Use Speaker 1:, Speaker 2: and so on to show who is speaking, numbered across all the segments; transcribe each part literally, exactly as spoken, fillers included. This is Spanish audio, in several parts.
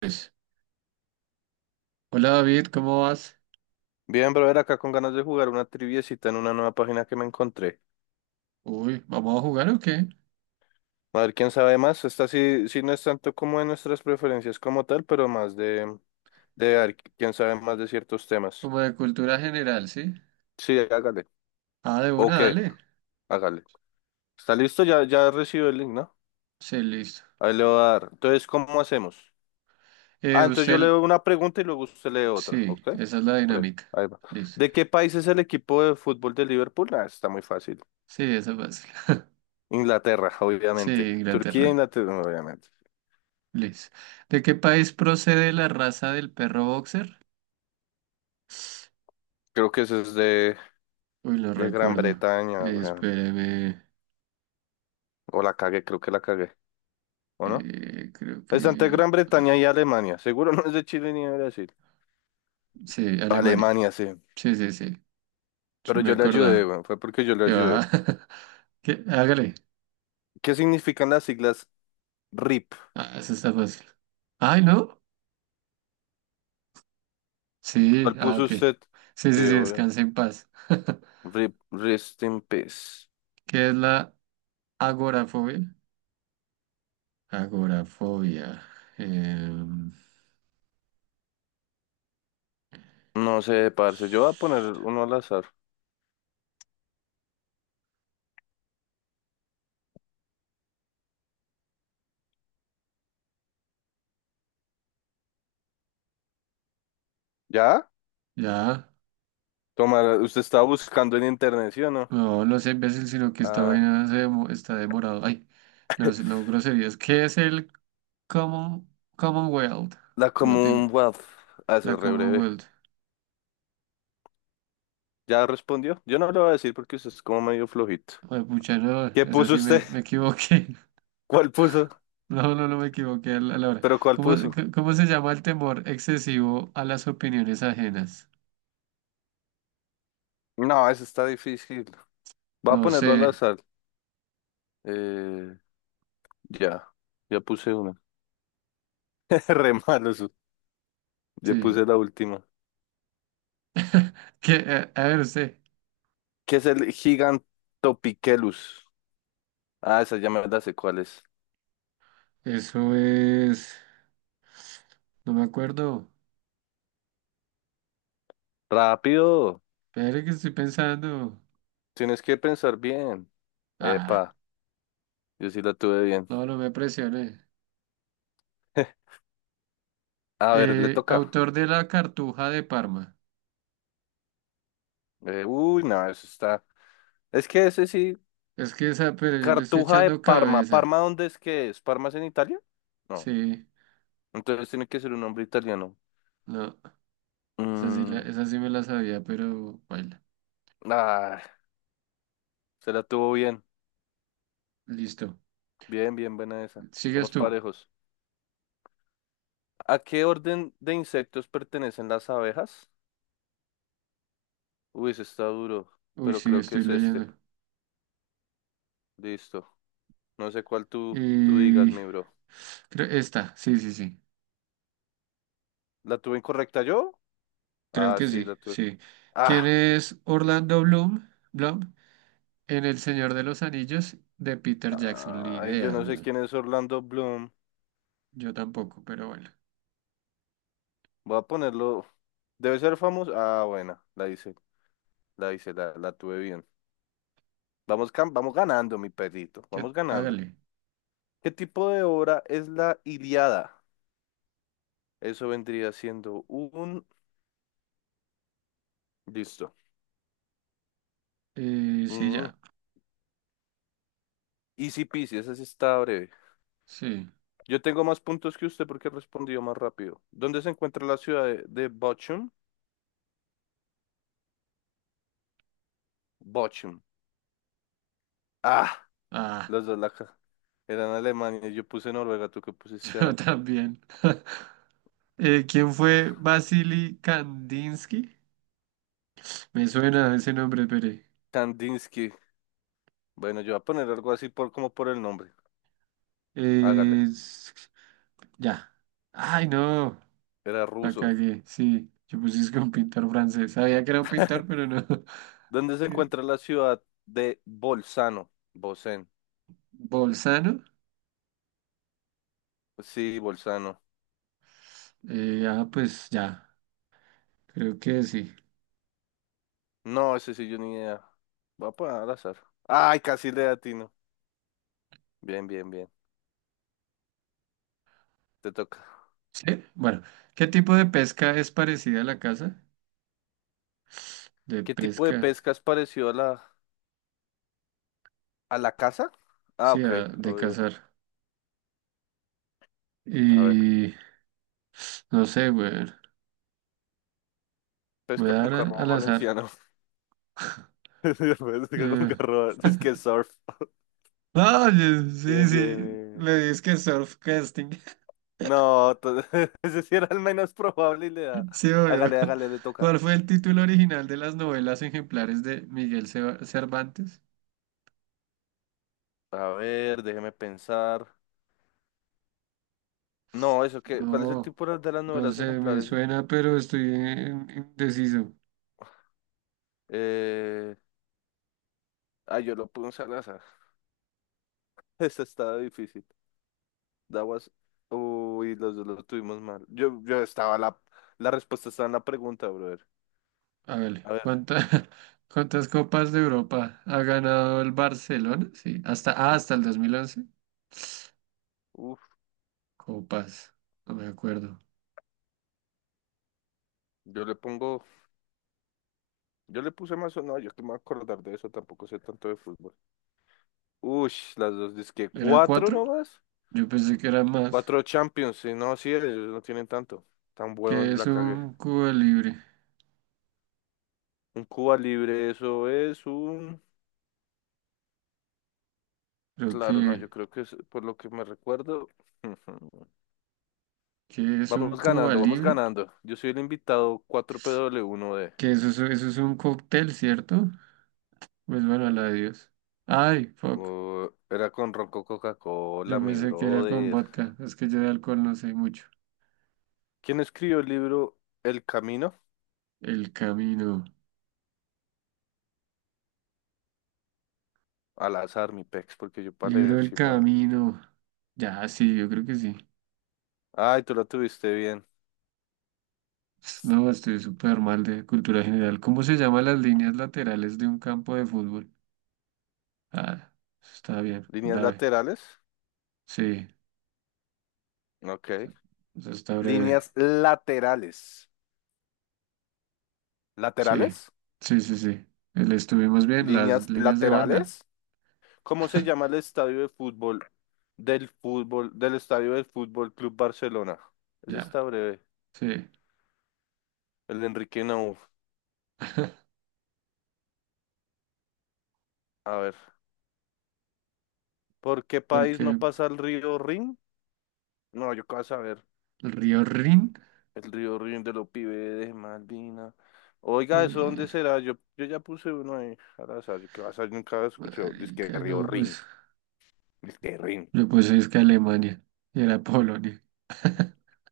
Speaker 1: Pues, hola David, ¿cómo vas?
Speaker 2: Bien, brother, acá con ganas de jugar una triviecita en una nueva página que me encontré.
Speaker 1: Uy, ¿vamos a jugar o qué?
Speaker 2: A ver quién sabe más. Esta sí, sí no es tanto como de nuestras preferencias como tal, pero más de, de a ver quién sabe más de ciertos temas.
Speaker 1: Como de cultura general, ¿sí?
Speaker 2: Sí, hágale.
Speaker 1: Ah, de una,
Speaker 2: Ok,
Speaker 1: dale.
Speaker 2: hágale. ¿Está listo? Ya, ya recibió el link, ¿no?
Speaker 1: Sí, listo.
Speaker 2: Ahí le voy a dar. Entonces, ¿cómo hacemos?
Speaker 1: Eh,
Speaker 2: Ah, entonces yo
Speaker 1: usted,
Speaker 2: leo una pregunta y luego usted lee otra,
Speaker 1: sí,
Speaker 2: ¿ok?
Speaker 1: esa es la
Speaker 2: Breve,
Speaker 1: dinámica.
Speaker 2: ahí va.
Speaker 1: Listo.
Speaker 2: ¿De qué país es el equipo de fútbol de Liverpool? Ah, está muy fácil.
Speaker 1: Sí, esa es fácil.
Speaker 2: Inglaterra,
Speaker 1: Sí,
Speaker 2: obviamente. Turquía,
Speaker 1: Inglaterra.
Speaker 2: Inglaterra, obviamente.
Speaker 1: Listo. ¿De qué país procede la raza del perro boxer?
Speaker 2: Creo que ese es de,
Speaker 1: Uy, no
Speaker 2: de Gran
Speaker 1: recuerdo.
Speaker 2: Bretaña,
Speaker 1: Eh,
Speaker 2: weón.
Speaker 1: espéreme.
Speaker 2: O la cagué, creo que la cagué. ¿O no?
Speaker 1: Eh, creo
Speaker 2: Es entre
Speaker 1: que.
Speaker 2: Gran Bretaña y Alemania. Seguro no es de Chile ni de Brasil.
Speaker 1: Sí, Alemania.
Speaker 2: Alemania, sí.
Speaker 1: Sí, sí, sí. Sí,
Speaker 2: Pero
Speaker 1: me
Speaker 2: yo le ayudé,
Speaker 1: acordaba.
Speaker 2: weón. Fue porque yo le
Speaker 1: ¿Qué
Speaker 2: ayudé.
Speaker 1: va? ¿Qué? Hágale.
Speaker 2: ¿Qué significan las siglas R I P?
Speaker 1: Ah, eso está fácil. Ay, ¿no? Sí,
Speaker 2: ¿Cuál
Speaker 1: ah,
Speaker 2: puso
Speaker 1: ok.
Speaker 2: usted?
Speaker 1: Sí, sí,
Speaker 2: Sí,
Speaker 1: sí,
Speaker 2: obvio.
Speaker 1: descansa en paz.
Speaker 2: R I P, Rest in Peace.
Speaker 1: ¿Qué es la agorafobia? Agorafobia. em,
Speaker 2: No sé, parce. Yo voy a poner uno al azar. ¿Ya?
Speaker 1: ya,
Speaker 2: Toma, usted estaba buscando en internet, ¿sí o no?
Speaker 1: no, no sé, imbécil, sino que esta
Speaker 2: Ah,
Speaker 1: vaina se demo- está demorado. Ay, no, sé, no, groserías. ¿Qué es el common, Commonwealth?
Speaker 2: la
Speaker 1: No tengo.
Speaker 2: Commonwealth. Ah, eso
Speaker 1: La
Speaker 2: es re breve.
Speaker 1: Commonwealth.
Speaker 2: ¿Ya respondió? Yo no lo voy a decir porque usted es como medio flojito.
Speaker 1: Ay, pucha, no,
Speaker 2: ¿Qué
Speaker 1: esa
Speaker 2: puso
Speaker 1: sí
Speaker 2: usted?
Speaker 1: me, me equivoqué.
Speaker 2: ¿Cuál puso?
Speaker 1: No, no, no me equivoqué a la a la hora.
Speaker 2: ¿Pero cuál
Speaker 1: ¿Cómo,
Speaker 2: puso?
Speaker 1: c- cómo se llama el temor excesivo a las opiniones ajenas?
Speaker 2: No, eso está difícil. Va a
Speaker 1: No sé,
Speaker 2: ponerlo al azar. Eh, ya, ya puse una. Re malo eso. Ya
Speaker 1: sí.
Speaker 2: puse la última.
Speaker 1: ¿Qué? A, a ver, usted.
Speaker 2: ¿Qué es el Gigantopichelus? Ah, esa ya me la sé cuál es.
Speaker 1: Eso es. No me acuerdo.
Speaker 2: Rápido.
Speaker 1: Espere que estoy pensando.
Speaker 2: Tienes que pensar bien.
Speaker 1: Ah,
Speaker 2: Epa, yo sí la tuve bien.
Speaker 1: no, no me presioné.
Speaker 2: A ver, le
Speaker 1: Eh,
Speaker 2: toca.
Speaker 1: autor de La Cartuja de Parma.
Speaker 2: Eh, uy, no, eso está. Es que ese sí.
Speaker 1: Es que esa, pero yo le estoy
Speaker 2: Cartuja de
Speaker 1: echando
Speaker 2: Parma.
Speaker 1: cabeza.
Speaker 2: ¿Parma dónde es que es? ¿Parma es en Italia? No.
Speaker 1: Sí,
Speaker 2: Entonces tiene que ser un nombre italiano.
Speaker 1: no. Esa sí, la-
Speaker 2: Mm,
Speaker 1: esa sí me la sabía, pero baila.
Speaker 2: ah, se la tuvo bien.
Speaker 1: Listo.
Speaker 2: Bien, bien, buena esa.
Speaker 1: Sigues
Speaker 2: Vamos
Speaker 1: tú.
Speaker 2: parejos. ¿A qué orden de insectos pertenecen las abejas? Uy, ese está duro,
Speaker 1: Uy,
Speaker 2: pero
Speaker 1: sí,
Speaker 2: creo que
Speaker 1: estoy
Speaker 2: es este.
Speaker 1: leyendo.
Speaker 2: Listo. No sé cuál tú, tú digas,
Speaker 1: Y
Speaker 2: mi bro.
Speaker 1: cre- esta, sí, sí, sí.
Speaker 2: ¿La tuve incorrecta yo?
Speaker 1: Creo
Speaker 2: Ah,
Speaker 1: que
Speaker 2: sí,
Speaker 1: sí,
Speaker 2: la tuve.
Speaker 1: sí. ¿Quién
Speaker 2: Ah,
Speaker 1: es Orlando Bloom, Bloom en El Señor de los Anillos de Peter Jackson? Ni
Speaker 2: ay, yo
Speaker 1: idea,
Speaker 2: no sé
Speaker 1: güey.
Speaker 2: quién es Orlando Bloom.
Speaker 1: Yo tampoco, pero bueno.
Speaker 2: Voy a ponerlo. Debe ser famoso. Ah, bueno, la hice. La hice, la, la tuve bien. Vamos, cam- vamos ganando, mi perrito.
Speaker 1: ¿Qué?
Speaker 2: Vamos ganando.
Speaker 1: Hágale.
Speaker 2: ¿Qué tipo de obra es la Iliada? Eso vendría siendo un... Listo.
Speaker 1: Eh, sí,
Speaker 2: Mm.
Speaker 1: ya.
Speaker 2: Easy peasy, esa sí está breve.
Speaker 1: Sí.
Speaker 2: Yo tengo más puntos que usted porque respondió más rápido. ¿Dónde se encuentra la ciudad de, de Bochum? Bochum. Ah,
Speaker 1: Ah,
Speaker 2: los dos la... ca- Eran Alemania. Yo puse Noruega, tú que pusiste...
Speaker 1: yo
Speaker 2: ¿Ana?
Speaker 1: también. Eh, ¿quién fue Vasily Kandinsky? Me suena ese nombre, Pere.
Speaker 2: Kandinsky. Bueno, yo voy a poner algo así por, como por el nombre. Hágale.
Speaker 1: Eh, s- ya. Ay, no.
Speaker 2: Era
Speaker 1: La
Speaker 2: ruso.
Speaker 1: cagué, sí. Yo puse que un pintor francés. Sabía que era un pintor, pero no.
Speaker 2: ¿Dónde se encuentra la ciudad de Bolzano? Bolzano.
Speaker 1: Bolzano.
Speaker 2: Sí, Bolzano.
Speaker 1: Eh, ah, pues ya. Creo que sí.
Speaker 2: No, ese sí yo ni idea. Voy a poner al azar. Ay, casi le atino. Bien, bien, bien. Te toca.
Speaker 1: Sí. Bueno, ¿qué tipo de pesca es parecida a la caza? De
Speaker 2: ¿Qué tipo de
Speaker 1: pesca,
Speaker 2: pesca es parecido a la, a la caza? Ah,
Speaker 1: sí,
Speaker 2: ok,
Speaker 1: a- de
Speaker 2: obvio.
Speaker 1: cazar.
Speaker 2: A ver.
Speaker 1: Y no sé, güey. Voy a
Speaker 2: Pesca con
Speaker 1: dar a-
Speaker 2: carro
Speaker 1: al azar.
Speaker 2: valenciano. Pesca con
Speaker 1: Eh,
Speaker 2: carro. Es que surf.
Speaker 1: Ah, oye, sí,
Speaker 2: Bien, bien,
Speaker 1: sí.
Speaker 2: bien.
Speaker 1: Le dices que surf casting.
Speaker 2: No, to- ese sí era el menos probable y le da.
Speaker 1: Sí, obvio.
Speaker 2: Hágale, hágale, le toca.
Speaker 1: ¿Cuál fue el título original de las novelas ejemplares de Miguel Ceba- Cervantes?
Speaker 2: A ver, déjeme pensar. No, eso que, ¿cuál es el
Speaker 1: No,
Speaker 2: tipo de las
Speaker 1: no
Speaker 2: novelas
Speaker 1: sé, me
Speaker 2: ejemplares?
Speaker 1: suena, pero estoy en- indeciso.
Speaker 2: Eh, ah, yo lo puse al azar. Esta estaba difícil. That was- Uy, los dos lo tuvimos mal. Yo, yo estaba la, la respuesta estaba en la pregunta, brother.
Speaker 1: Hágale.
Speaker 2: A ver,
Speaker 1: ¿Cuánta- ¿cuántas copas de Europa ha ganado el Barcelona? Sí, hasta, ah, hasta el dos mil once.
Speaker 2: uf,
Speaker 1: Copas, no me acuerdo.
Speaker 2: yo le pongo, yo le puse más o no, yo que me voy a acordar de eso, tampoco sé tanto de fútbol. Ush, las dos, dizque
Speaker 1: ¿Era
Speaker 2: cuatro
Speaker 1: cuatro?
Speaker 2: nomás,
Speaker 1: Yo pensé que era más.
Speaker 2: cuatro Champions, sí, no, sí, ellos no tienen tanto, tan bueno,
Speaker 1: ¿Qué
Speaker 2: yo
Speaker 1: es
Speaker 2: la cagué.
Speaker 1: un Cuba Libre?
Speaker 2: Un Cuba libre, eso es un...
Speaker 1: Creo
Speaker 2: Claro, no,
Speaker 1: que,
Speaker 2: yo creo que es por lo que me recuerdo.
Speaker 1: ¿qué es un
Speaker 2: Vamos
Speaker 1: Cuba
Speaker 2: ganando, vamos
Speaker 1: Libre?
Speaker 2: ganando. Yo soy el invitado cuatro P W uno d.
Speaker 1: Que eso, es- eso es un cóctel, ¿cierto? Pues bueno, la de Dios. Ay, fuck.
Speaker 2: Uh, era con Ronco
Speaker 1: Yo
Speaker 2: Coca-Cola, mi
Speaker 1: pensé que era con
Speaker 2: brother.
Speaker 1: vodka. Es que yo de alcohol no sé mucho.
Speaker 2: ¿Quién escribió el libro El Camino?
Speaker 1: El camino.
Speaker 2: Al azar, mi pex, porque yo para
Speaker 1: Libro
Speaker 2: leer,
Speaker 1: del
Speaker 2: sí, malo.
Speaker 1: camino. Ya, sí, yo creo que sí.
Speaker 2: Ay, tú lo tuviste bien.
Speaker 1: No, estoy súper mal de cultura general. ¿Cómo se llaman las líneas laterales de un campo de fútbol? Ah, eso está bien,
Speaker 2: ¿Líneas
Speaker 1: breve.
Speaker 2: laterales?
Speaker 1: Sí,
Speaker 2: Ok.
Speaker 1: eso está breve.
Speaker 2: ¿Líneas laterales?
Speaker 1: Sí,
Speaker 2: ¿Laterales?
Speaker 1: sí, sí, sí. Le estuvimos bien, las
Speaker 2: ¿Líneas
Speaker 1: líneas de banda.
Speaker 2: laterales? ¿Cómo se llama el estadio de fútbol del fútbol del estadio del Fútbol Club Barcelona? Ese
Speaker 1: Ya,
Speaker 2: está breve.
Speaker 1: sí.
Speaker 2: El de Enrique Nauf. A ver. ¿Por qué país
Speaker 1: Porque
Speaker 2: no
Speaker 1: el
Speaker 2: pasa el río Rin? No, yo qué vas a ver.
Speaker 1: río Rin,
Speaker 2: El río Rin de los pibes de Malvina. Oiga, ¿eso dónde
Speaker 1: eh,
Speaker 2: será? Yo, yo ya puse uno ahí al azar. Yo ¿qué vas a ver? Nunca lo escuché. Dice que
Speaker 1: marica,
Speaker 2: río
Speaker 1: no,
Speaker 2: Rin.
Speaker 1: pues,
Speaker 2: Dice que Rin.
Speaker 1: yo pues es que Alemania y era Polonia.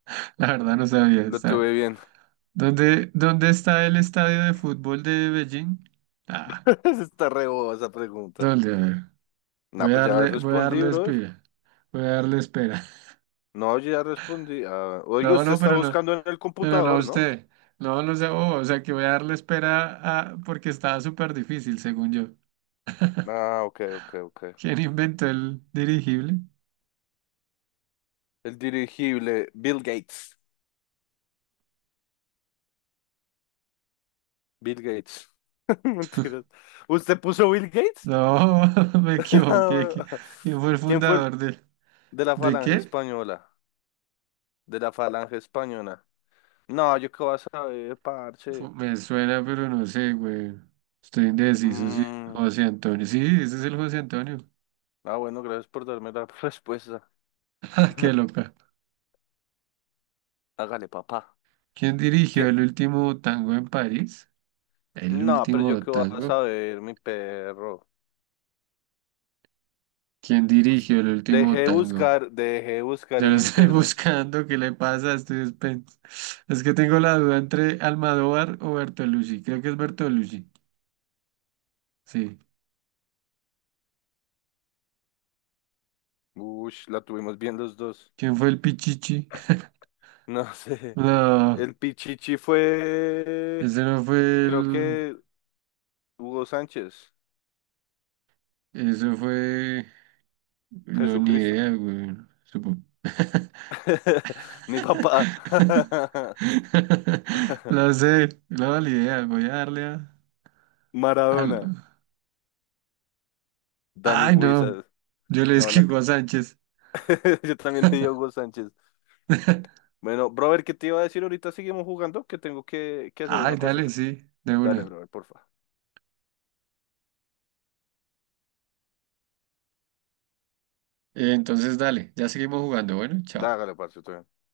Speaker 1: La verdad no sabía,
Speaker 2: Lo
Speaker 1: está.
Speaker 2: tuve bien.
Speaker 1: ¿Dónde, dónde está el estadio de fútbol de Beijing? Ah,
Speaker 2: Está re boba esa pregunta.
Speaker 1: ¿dónde? A ver,
Speaker 2: Nah,
Speaker 1: Voy a
Speaker 2: pues ya
Speaker 1: darle, voy a
Speaker 2: respondí,
Speaker 1: darle
Speaker 2: bro.
Speaker 1: espera. Voy a darle espera.
Speaker 2: No, yo ya respondí. Ah, oiga,
Speaker 1: No,
Speaker 2: usted
Speaker 1: no,
Speaker 2: está
Speaker 1: pero no,
Speaker 2: buscando en el
Speaker 1: pero no a
Speaker 2: computador, ¿no?
Speaker 1: usted. No, no sé, oh, o sea que voy a darle espera a- porque estaba súper difícil, según yo.
Speaker 2: Ah, ok, ok, ok.
Speaker 1: ¿Quién inventó el dirigible?
Speaker 2: El dirigible, Bill Gates. Bill Gates. Mentiras. ¿Usted puso Bill Gates?
Speaker 1: No, me equivoqué. ¿Qui- ¿Quién fue el
Speaker 2: ¿Quién fue el
Speaker 1: fundador de,
Speaker 2: de la
Speaker 1: de
Speaker 2: falange
Speaker 1: qué?
Speaker 2: española? De la falange española. No, yo qué voy a saber,
Speaker 1: Fu-
Speaker 2: parche.
Speaker 1: Me suena, pero no sé, güey. Estoy indeciso, sí.
Speaker 2: Mm,
Speaker 1: José Antonio. Sí, ese es el José Antonio.
Speaker 2: ah, bueno, gracias por darme la respuesta.
Speaker 1: Qué loca.
Speaker 2: Hágale, papá.
Speaker 1: ¿Quién dirigió
Speaker 2: ¿Quién?
Speaker 1: el último tango en París? El
Speaker 2: No, pero yo
Speaker 1: último
Speaker 2: qué voy a
Speaker 1: tango.
Speaker 2: saber, mi perro.
Speaker 1: ¿Quién dirigió el
Speaker 2: Dejé
Speaker 1: último
Speaker 2: de
Speaker 1: tango?
Speaker 2: buscar, dejé de buscar
Speaker 1: Yo lo
Speaker 2: en
Speaker 1: estoy
Speaker 2: internet.
Speaker 1: buscando, ¿qué le pasa? Estoy despen- Es que tengo la duda entre Almodóvar o Bertolucci. Creo que es Bertolucci. Sí.
Speaker 2: Ush, la tuvimos bien los dos.
Speaker 1: ¿Quién fue el Pichichi?
Speaker 2: No sé.
Speaker 1: No,
Speaker 2: El Pichichi fue,
Speaker 1: ese no fue
Speaker 2: creo
Speaker 1: el.
Speaker 2: que Hugo Sánchez.
Speaker 1: Eso fue. No, ni
Speaker 2: Jesucristo.
Speaker 1: idea, güey. Supongo.
Speaker 2: Mi papá.
Speaker 1: Lo sé, no, ni idea. Voy a darle a. al-
Speaker 2: Maradona. Dani
Speaker 1: Ay, no.
Speaker 2: Guisas.
Speaker 1: Yo le
Speaker 2: No, la...
Speaker 1: esquivo
Speaker 2: que-
Speaker 1: a Sánchez.
Speaker 2: Yo también le di a Hugo Sánchez. Bueno, brother, ¿qué te iba a decir? Ahorita seguimos jugando, que tengo que, que hacer
Speaker 1: Ay,
Speaker 2: una
Speaker 1: dale,
Speaker 2: cosita.
Speaker 1: sí, de
Speaker 2: Dale,
Speaker 1: una.
Speaker 2: brother, porfa.
Speaker 1: Eh, Entonces, dale, ya seguimos jugando. Bueno, chao.
Speaker 2: Dágale, parce, todo bien.